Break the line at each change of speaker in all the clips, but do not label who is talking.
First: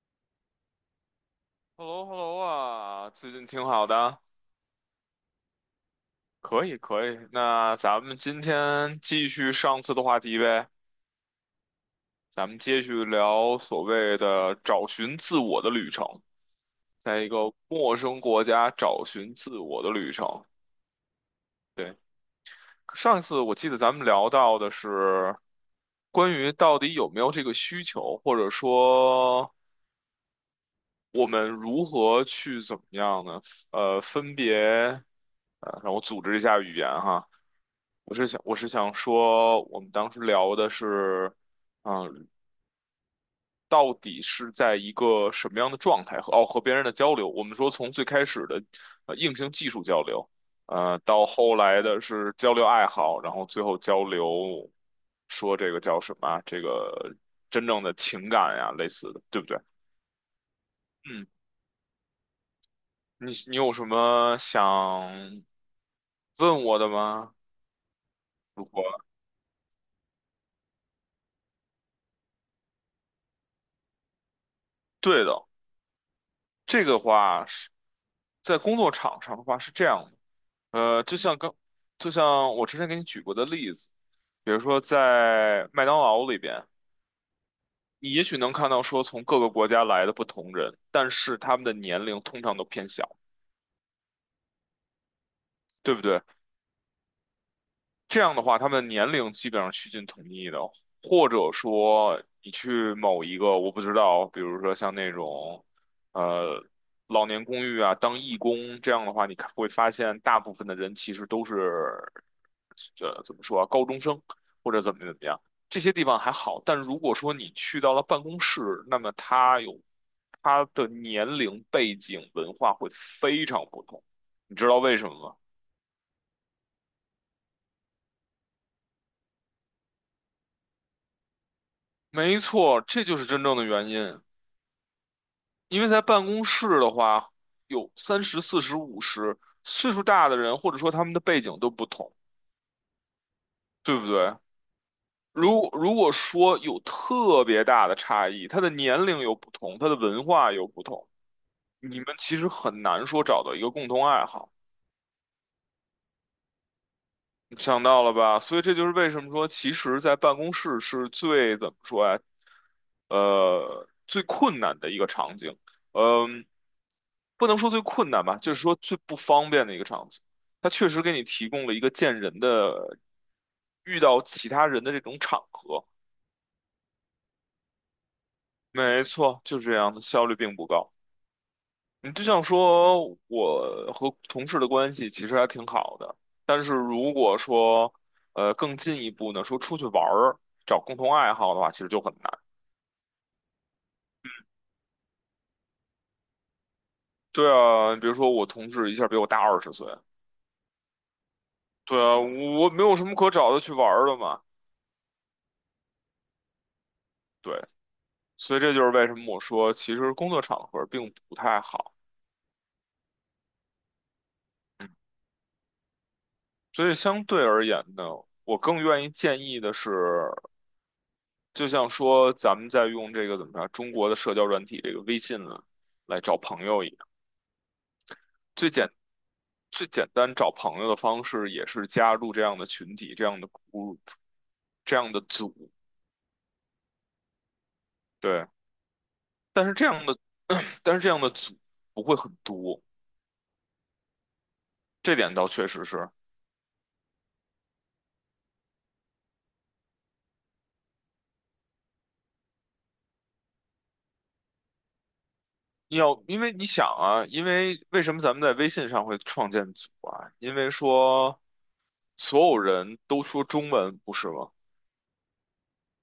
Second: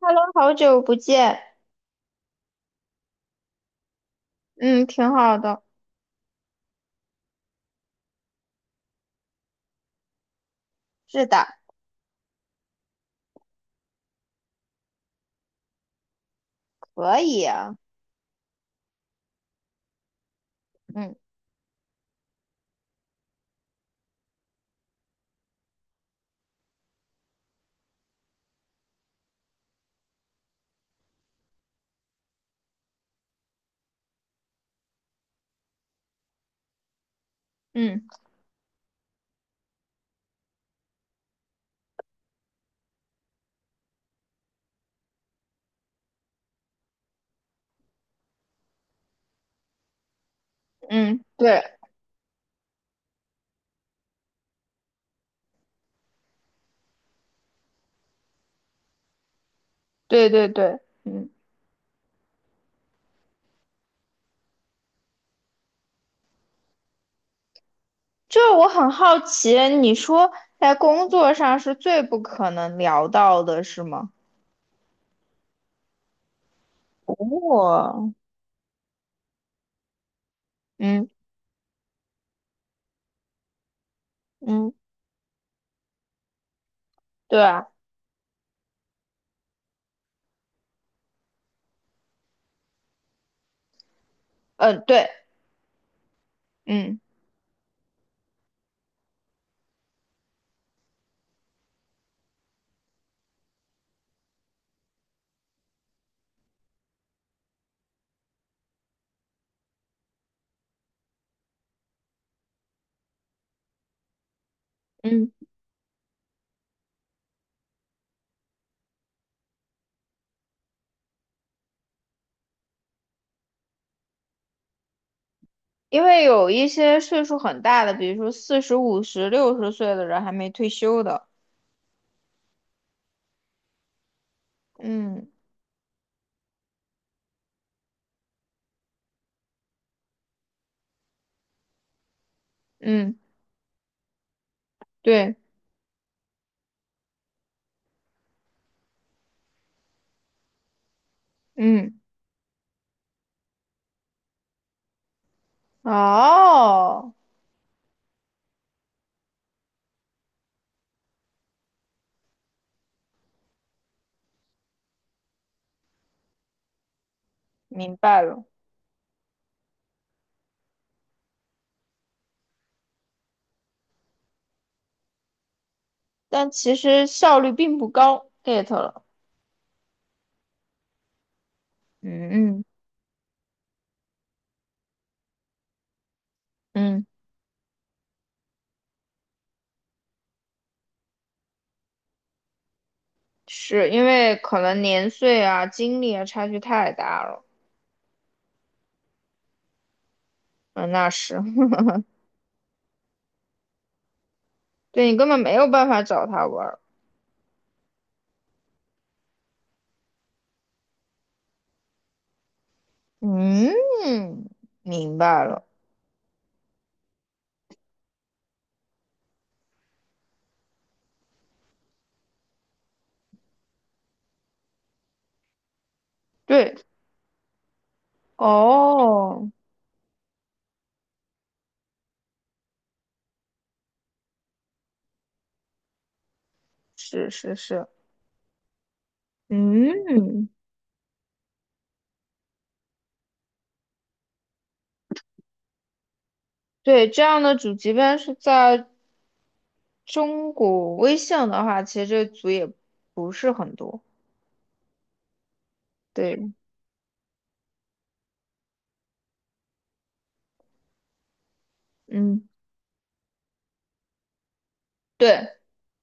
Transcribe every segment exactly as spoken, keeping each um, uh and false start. Hello，好久不见。
h e l l o h e l l o 啊，最近挺好的，
嗯，挺好的。
可以可以。那咱们今天继续上次的话题呗，
是的，
咱们继续聊所谓的找寻自我的旅程，
可
在一
以
个
啊。
陌生国家找寻自我的旅程。
嗯
对，上一次我记得咱们聊到的是关于到底有没有这个需求，或者说我们如何去怎么样呢？呃，分别，呃，让我组织一下语言哈。
嗯
我是想，我是想说，我们当时聊的是，嗯，到底是在一个什么样的状态和哦和别人的交流？我们说从最开始的呃硬性技术交流，呃，
嗯，
到后
对
来的是交流爱好，然后最后交流说这个叫什么啊这个真正的情感呀，类似的，对不对？
对对对，
嗯，
嗯，
你你有什么想问我的吗？
就是
如
我很
果
好奇，你说在工作上是最不可能聊到的，是吗？
对的，这个话是
哦，
在工作场上的话是这样的，呃，
嗯
就像刚，就像我之前给你举过的例子，比如
嗯，
说在麦当劳里边，
对啊，
你也许能看到说从各个国家来的不同人，但是他们的年龄通常都偏小，
嗯对，
对不对？
嗯
这样的话，他们年龄基本上趋近统一的，或者说你去某一个，我不知道，比如说像那种，呃，老年公寓啊，当义工这样的话，你看会发现大部分的人其实都是，这怎么说啊，高中生或者怎么怎么
嗯，
样，这些地方还好，但如果说你去到了办公室，那么他有他的年龄、背景、文化会非常不同，你知道为什么吗？
因为有一些岁数很大的，比如说四十五十、六十岁的人还没退休的。
没错，这就是真正的原因。
嗯
因为在办公室的话，有三十、四十、五十，岁数大的人，或者说他们的背景都不同，
嗯，
对不对？
对，
如如果说有特别大的差异，他的年龄有不同，他的文化有不同，你
嗯，
们其实很难说找到一个共同爱好。
哦，
想到了吧？所以这就是为什么说，其实，在办公室是最怎么说呀？呃，最困难的一个场景，嗯、不能说最
明
困
白
难吧，
了。
就是说最不方便的一个场景。它确实给你提供了一个见人的、遇到其他人的这种场合。
但其实效率并不高，get 了。
没错，就是这样的，效率并不高。你就
嗯
像
嗯
说，我和同事的关系其实还挺好的，但是
嗯，
如果说，呃，更进一步呢，说出去玩儿，找共同爱好的话，其实就很难。
是因为可能年岁啊、精力啊差距太大了。
对啊，比如说我同事一下比我大二十岁，
嗯，那是，
对 啊，我没有什么可找的去玩儿的嘛。
对你根本没有办法找他玩儿。
对，所以这就是为什么我说，其实工作场合并不太好。
嗯，明白了。
所以相对而言呢，我更愿意建议的是，就像说咱们在用这个怎么着，中国的社交软体这个微信呢，来找朋
对，
友一样。最简
哦，
最简单找朋友的方式也是加入这样的群体、这样的 group、这样的组，
是是是，
对。但是这样的，
嗯，
但是这样的组不会很多，这点倒确实是。
对，这样的主即便是在中国微信的话，其实这组也不是很多。
要，因
对
为你想啊，因为为什么咱们在微信上会创建组啊？因为说所
嗯，
有人都说中文，不是吗？
对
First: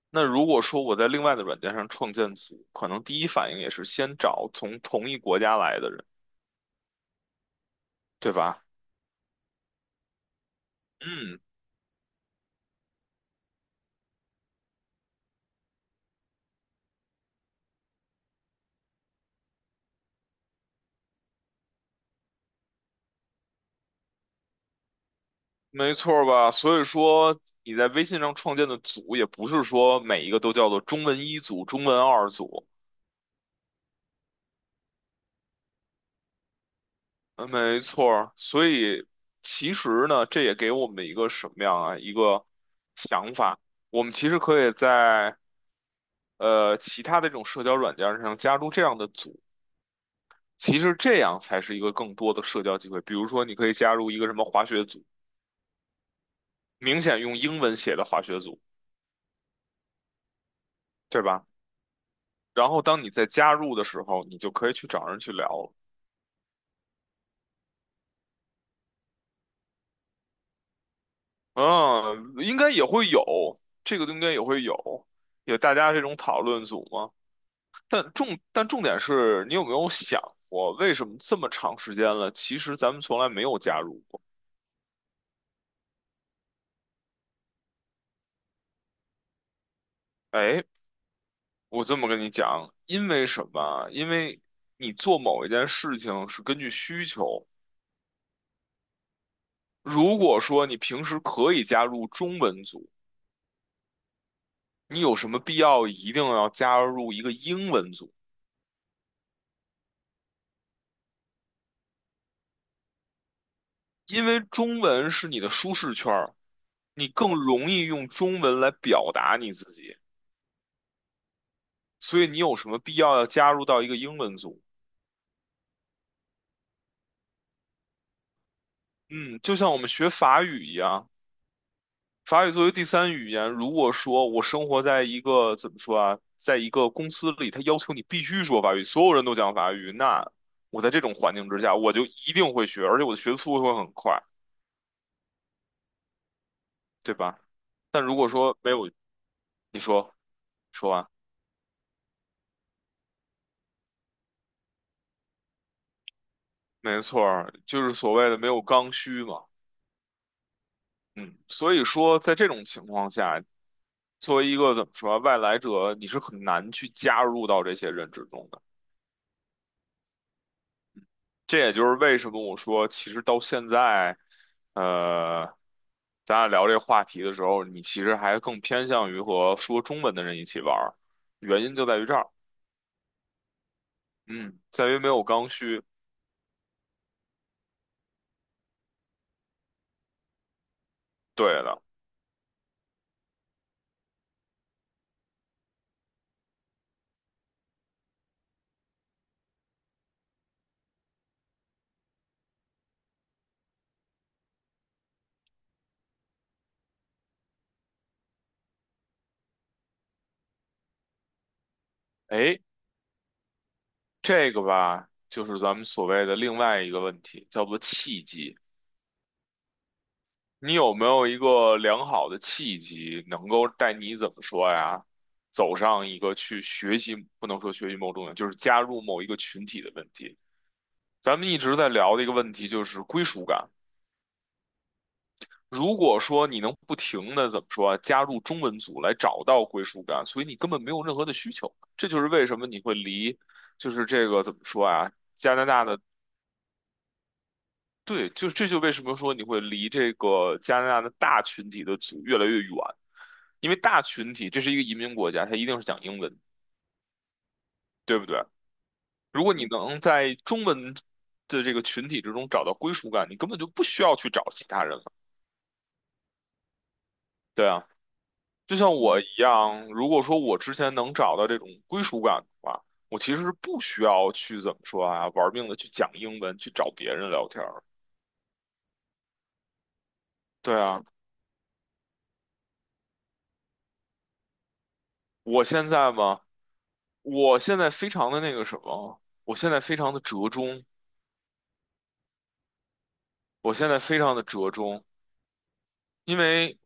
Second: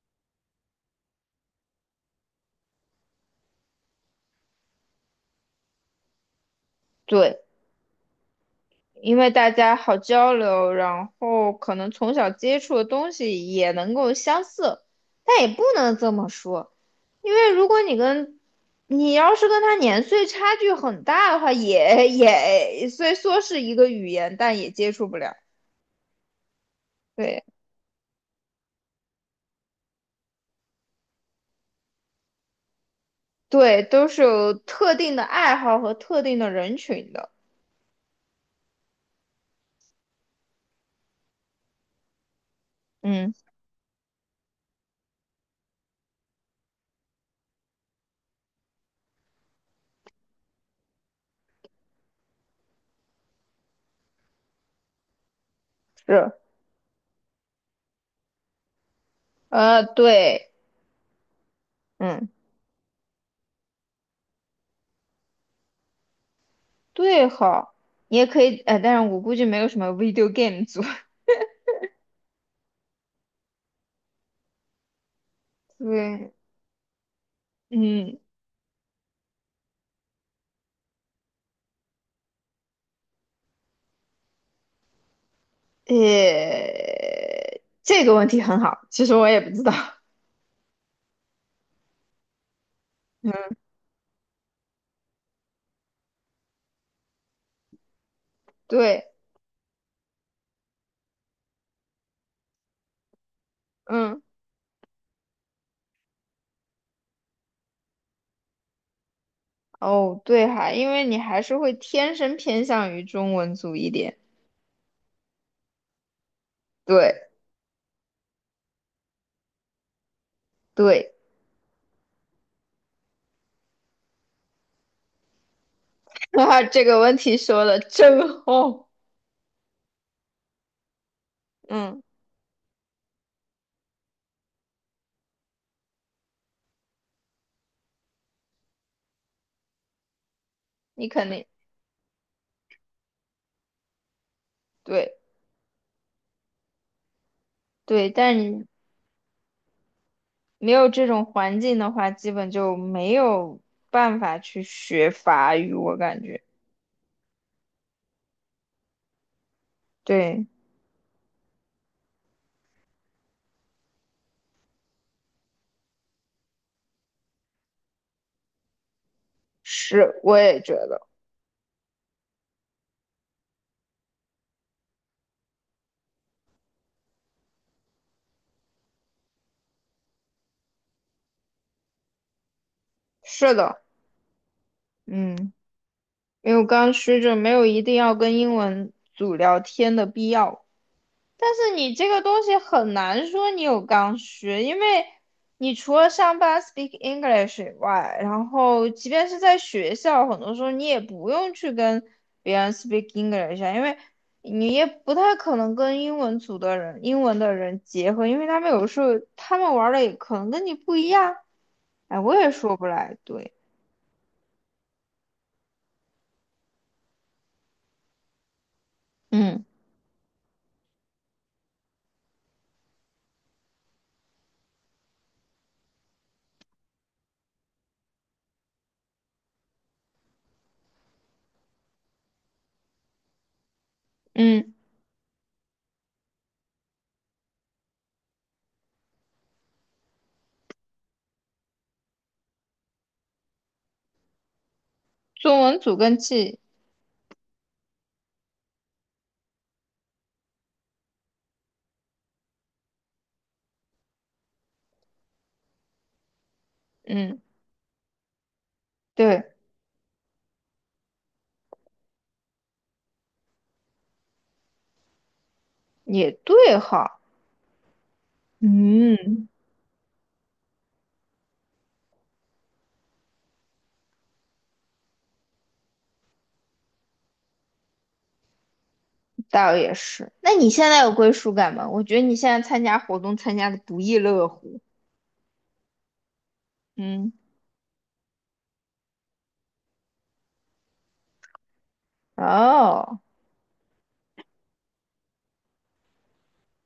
那如果说我在另外的软件上创建组，可能第一反应也是先找从同一国家来的人，
对，
对吧？
因为大家好交流，然
嗯，
后可能从小接触的东西也能够相似，但也不能这么说，因为如果你跟你要是跟他年岁差距很大的话，也也虽说是一个语言，但也接触不了。
没错儿吧？所以说
对
你在微信上创建的组，也不是说每一个都叫做中文一组、中文二组。
对，都是有特定的爱好和特定的人群的。
嗯，没错儿。所以其实呢，这也给我们一个什么样啊？一个
嗯，
想法，我们其实可以在呃其他的这种社交软件上加入这样的组。其实这样才是一个更多的社交机会。比如说，你可以加入一个什么滑雪组，
是，
明显用英文写的滑雪组，
呃，对，
对吧？
嗯，
然后当你在加入的时候，你就可以去找人去聊了。
对好你也可以，呃，但是我估计没有什么 video game 组。
嗯，应该也会有，这个应该也会有，有大 家这种
对，
讨论组嘛。但
嗯。
重但重点是你有没有想过，为什么这么长时间了，其实咱们从来没有加入过？
诶，这个问题很好，其实我也不知道。
哎，我这么跟你讲，因为什么啊因为你做某一件事情是根据需求。
对，
如果说你平时可以加入中文组，
嗯，
你有什么必要一定要加入一个英文组？
哦，对哈，因为你还是会天生偏向于中文组一点。
因为中文是你的舒适圈儿。你
对，
更容易用中文来表达你自己，
对，
所以你有什么必要要加入到一个英文组？
哈哈这个问题说的真好。
嗯，就像我们学法语一样，
嗯，
法语作为第三语言，如果说我生活在一个怎么说啊，在一个公司里，他要求你必须说法语，所有人都讲法语，那我在这
你
种
肯
环
定
境之下，我就一定会学，而且我的学速度会很快，
对
对吧？但
对，
如果
但
说
你
没有，你说
没有
说
这
完，
种环境的话，基本就没有办法去学法语，我感觉。
没错儿，就是所谓的没有刚需嘛。
对，
嗯，所以说，在这种情况下，作为一个怎么说啊外来者，你是很难去加入到这些人之中的。
是，我也觉得
这也就是为什么我说，其实到现在，呃，咱俩聊这个话题的时候，你其实还更偏向于和说中文的人一起玩儿，原因就在于这儿，
是的。
嗯，在于没有刚
嗯。
需。
没有刚需就没有一定要跟英文组聊天的必要。但
对
是
了，
你这个东西很难说你有刚需，因为你除了上班 speak English 以外，然后即便是在学校，很多时候你也不用去跟别人 speak English 啊，因为你也不太可能跟英文组的人、英文的人结合，因为他们有时候他们玩的也可能跟你不一样。哎，我也
哎，
说不来，对，
这个吧，就是咱们所谓的另外一个问题，叫做契机。
嗯
你有没有一个良好的契机，能够带你怎么说呀，走上一个去学习，不能说学习某种，就是加入某一个群体的问题？咱们一直在聊的一个问题就是归属感。
嗯，
如果说你能不停的怎么说啊，加入中文组来找到归属感，所以你根本没有任何的需求。这就是为什么你会离，就是这个怎么说啊，加
中
拿
文
大
组
的
跟记，
对，就这就为什么说你会离这个加拿大的大群体的族越来越远，因为大群体这是一个移民国家，它一定是讲英文，
嗯。
对不对？如
对。
果你能在中文的这个群体之中找到归属感，你根本就不需要去找其他人了。
也对哈，
对啊，就像我一
嗯，
样，如果说我之前能找到这种归属感的话，我其实是不需要去怎么说啊，玩命的去讲英文，去找别人聊天儿
倒也是。那你
对
现在
啊，
有归属感吗？我觉得你现在参加活动参加的不亦乐乎。
我现在嘛。
嗯，
我现在非常的那个什么，我现在非常的折中，
哦，
我现在非常的折中，因为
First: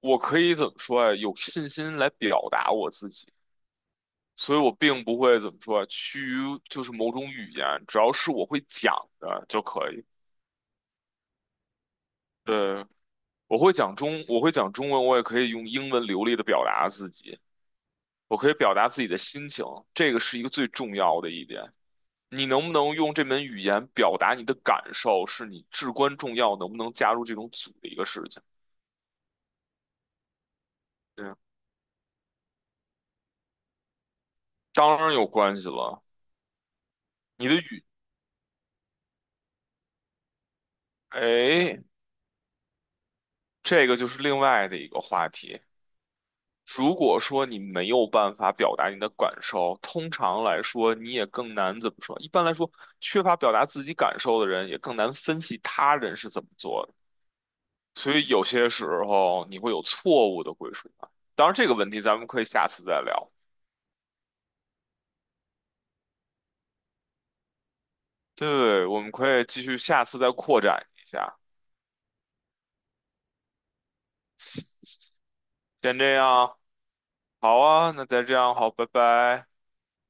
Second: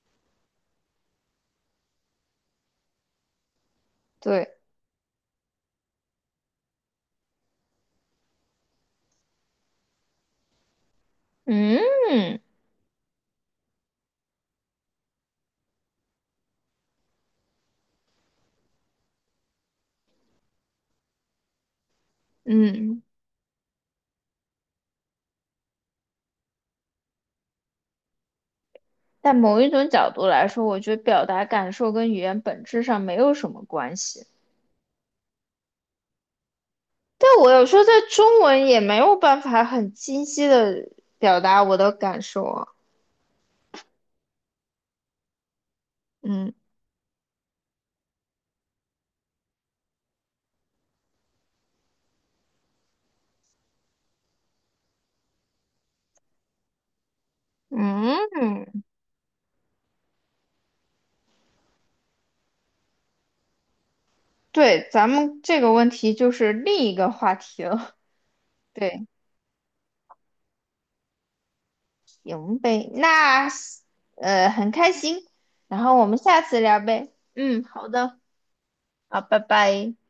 我可以怎么说啊，有信心来表达我自己，所
对，
以我并不会怎么说啊，趋于就是某种语言，只要是我会讲的就可以。
嗯
对，我会讲中，我会讲中文，我也可以用英文流利的表达自己，我可以表达自己的心情，这个是一个最重要的一点。你能不能
嗯。
用这门语言表达你的感受，是你至关重要，能不能加入这种组的一个事情。
但某一种角度来说，我觉得表
对，
达感受跟语言本质上没有什么关系。
当然有关系了。
但
你
我
的
有时候
语，
在中文也没有办法很清晰的表达我
哎，
的感受啊。
这个就是另外的一个话题。
嗯
如果说你没有办法表达你的感受，通常来说你也更难怎么说？一般来说，缺乏表达自己感受的人也更难分析他人是怎么做的。所以有
嗯，
些时候你会有错误的归属感。当然，这个问题咱们可以下次再聊。
对，咱们这个问题就是另一个话题了。
对，我
对。
们可以继续下次再扩展一下。
行呗，那呃很开心，然后
先
我
这
们下
样，
次聊呗。
好
嗯，好
啊，那
的，
再这样，好，拜
好，拜
拜。
拜。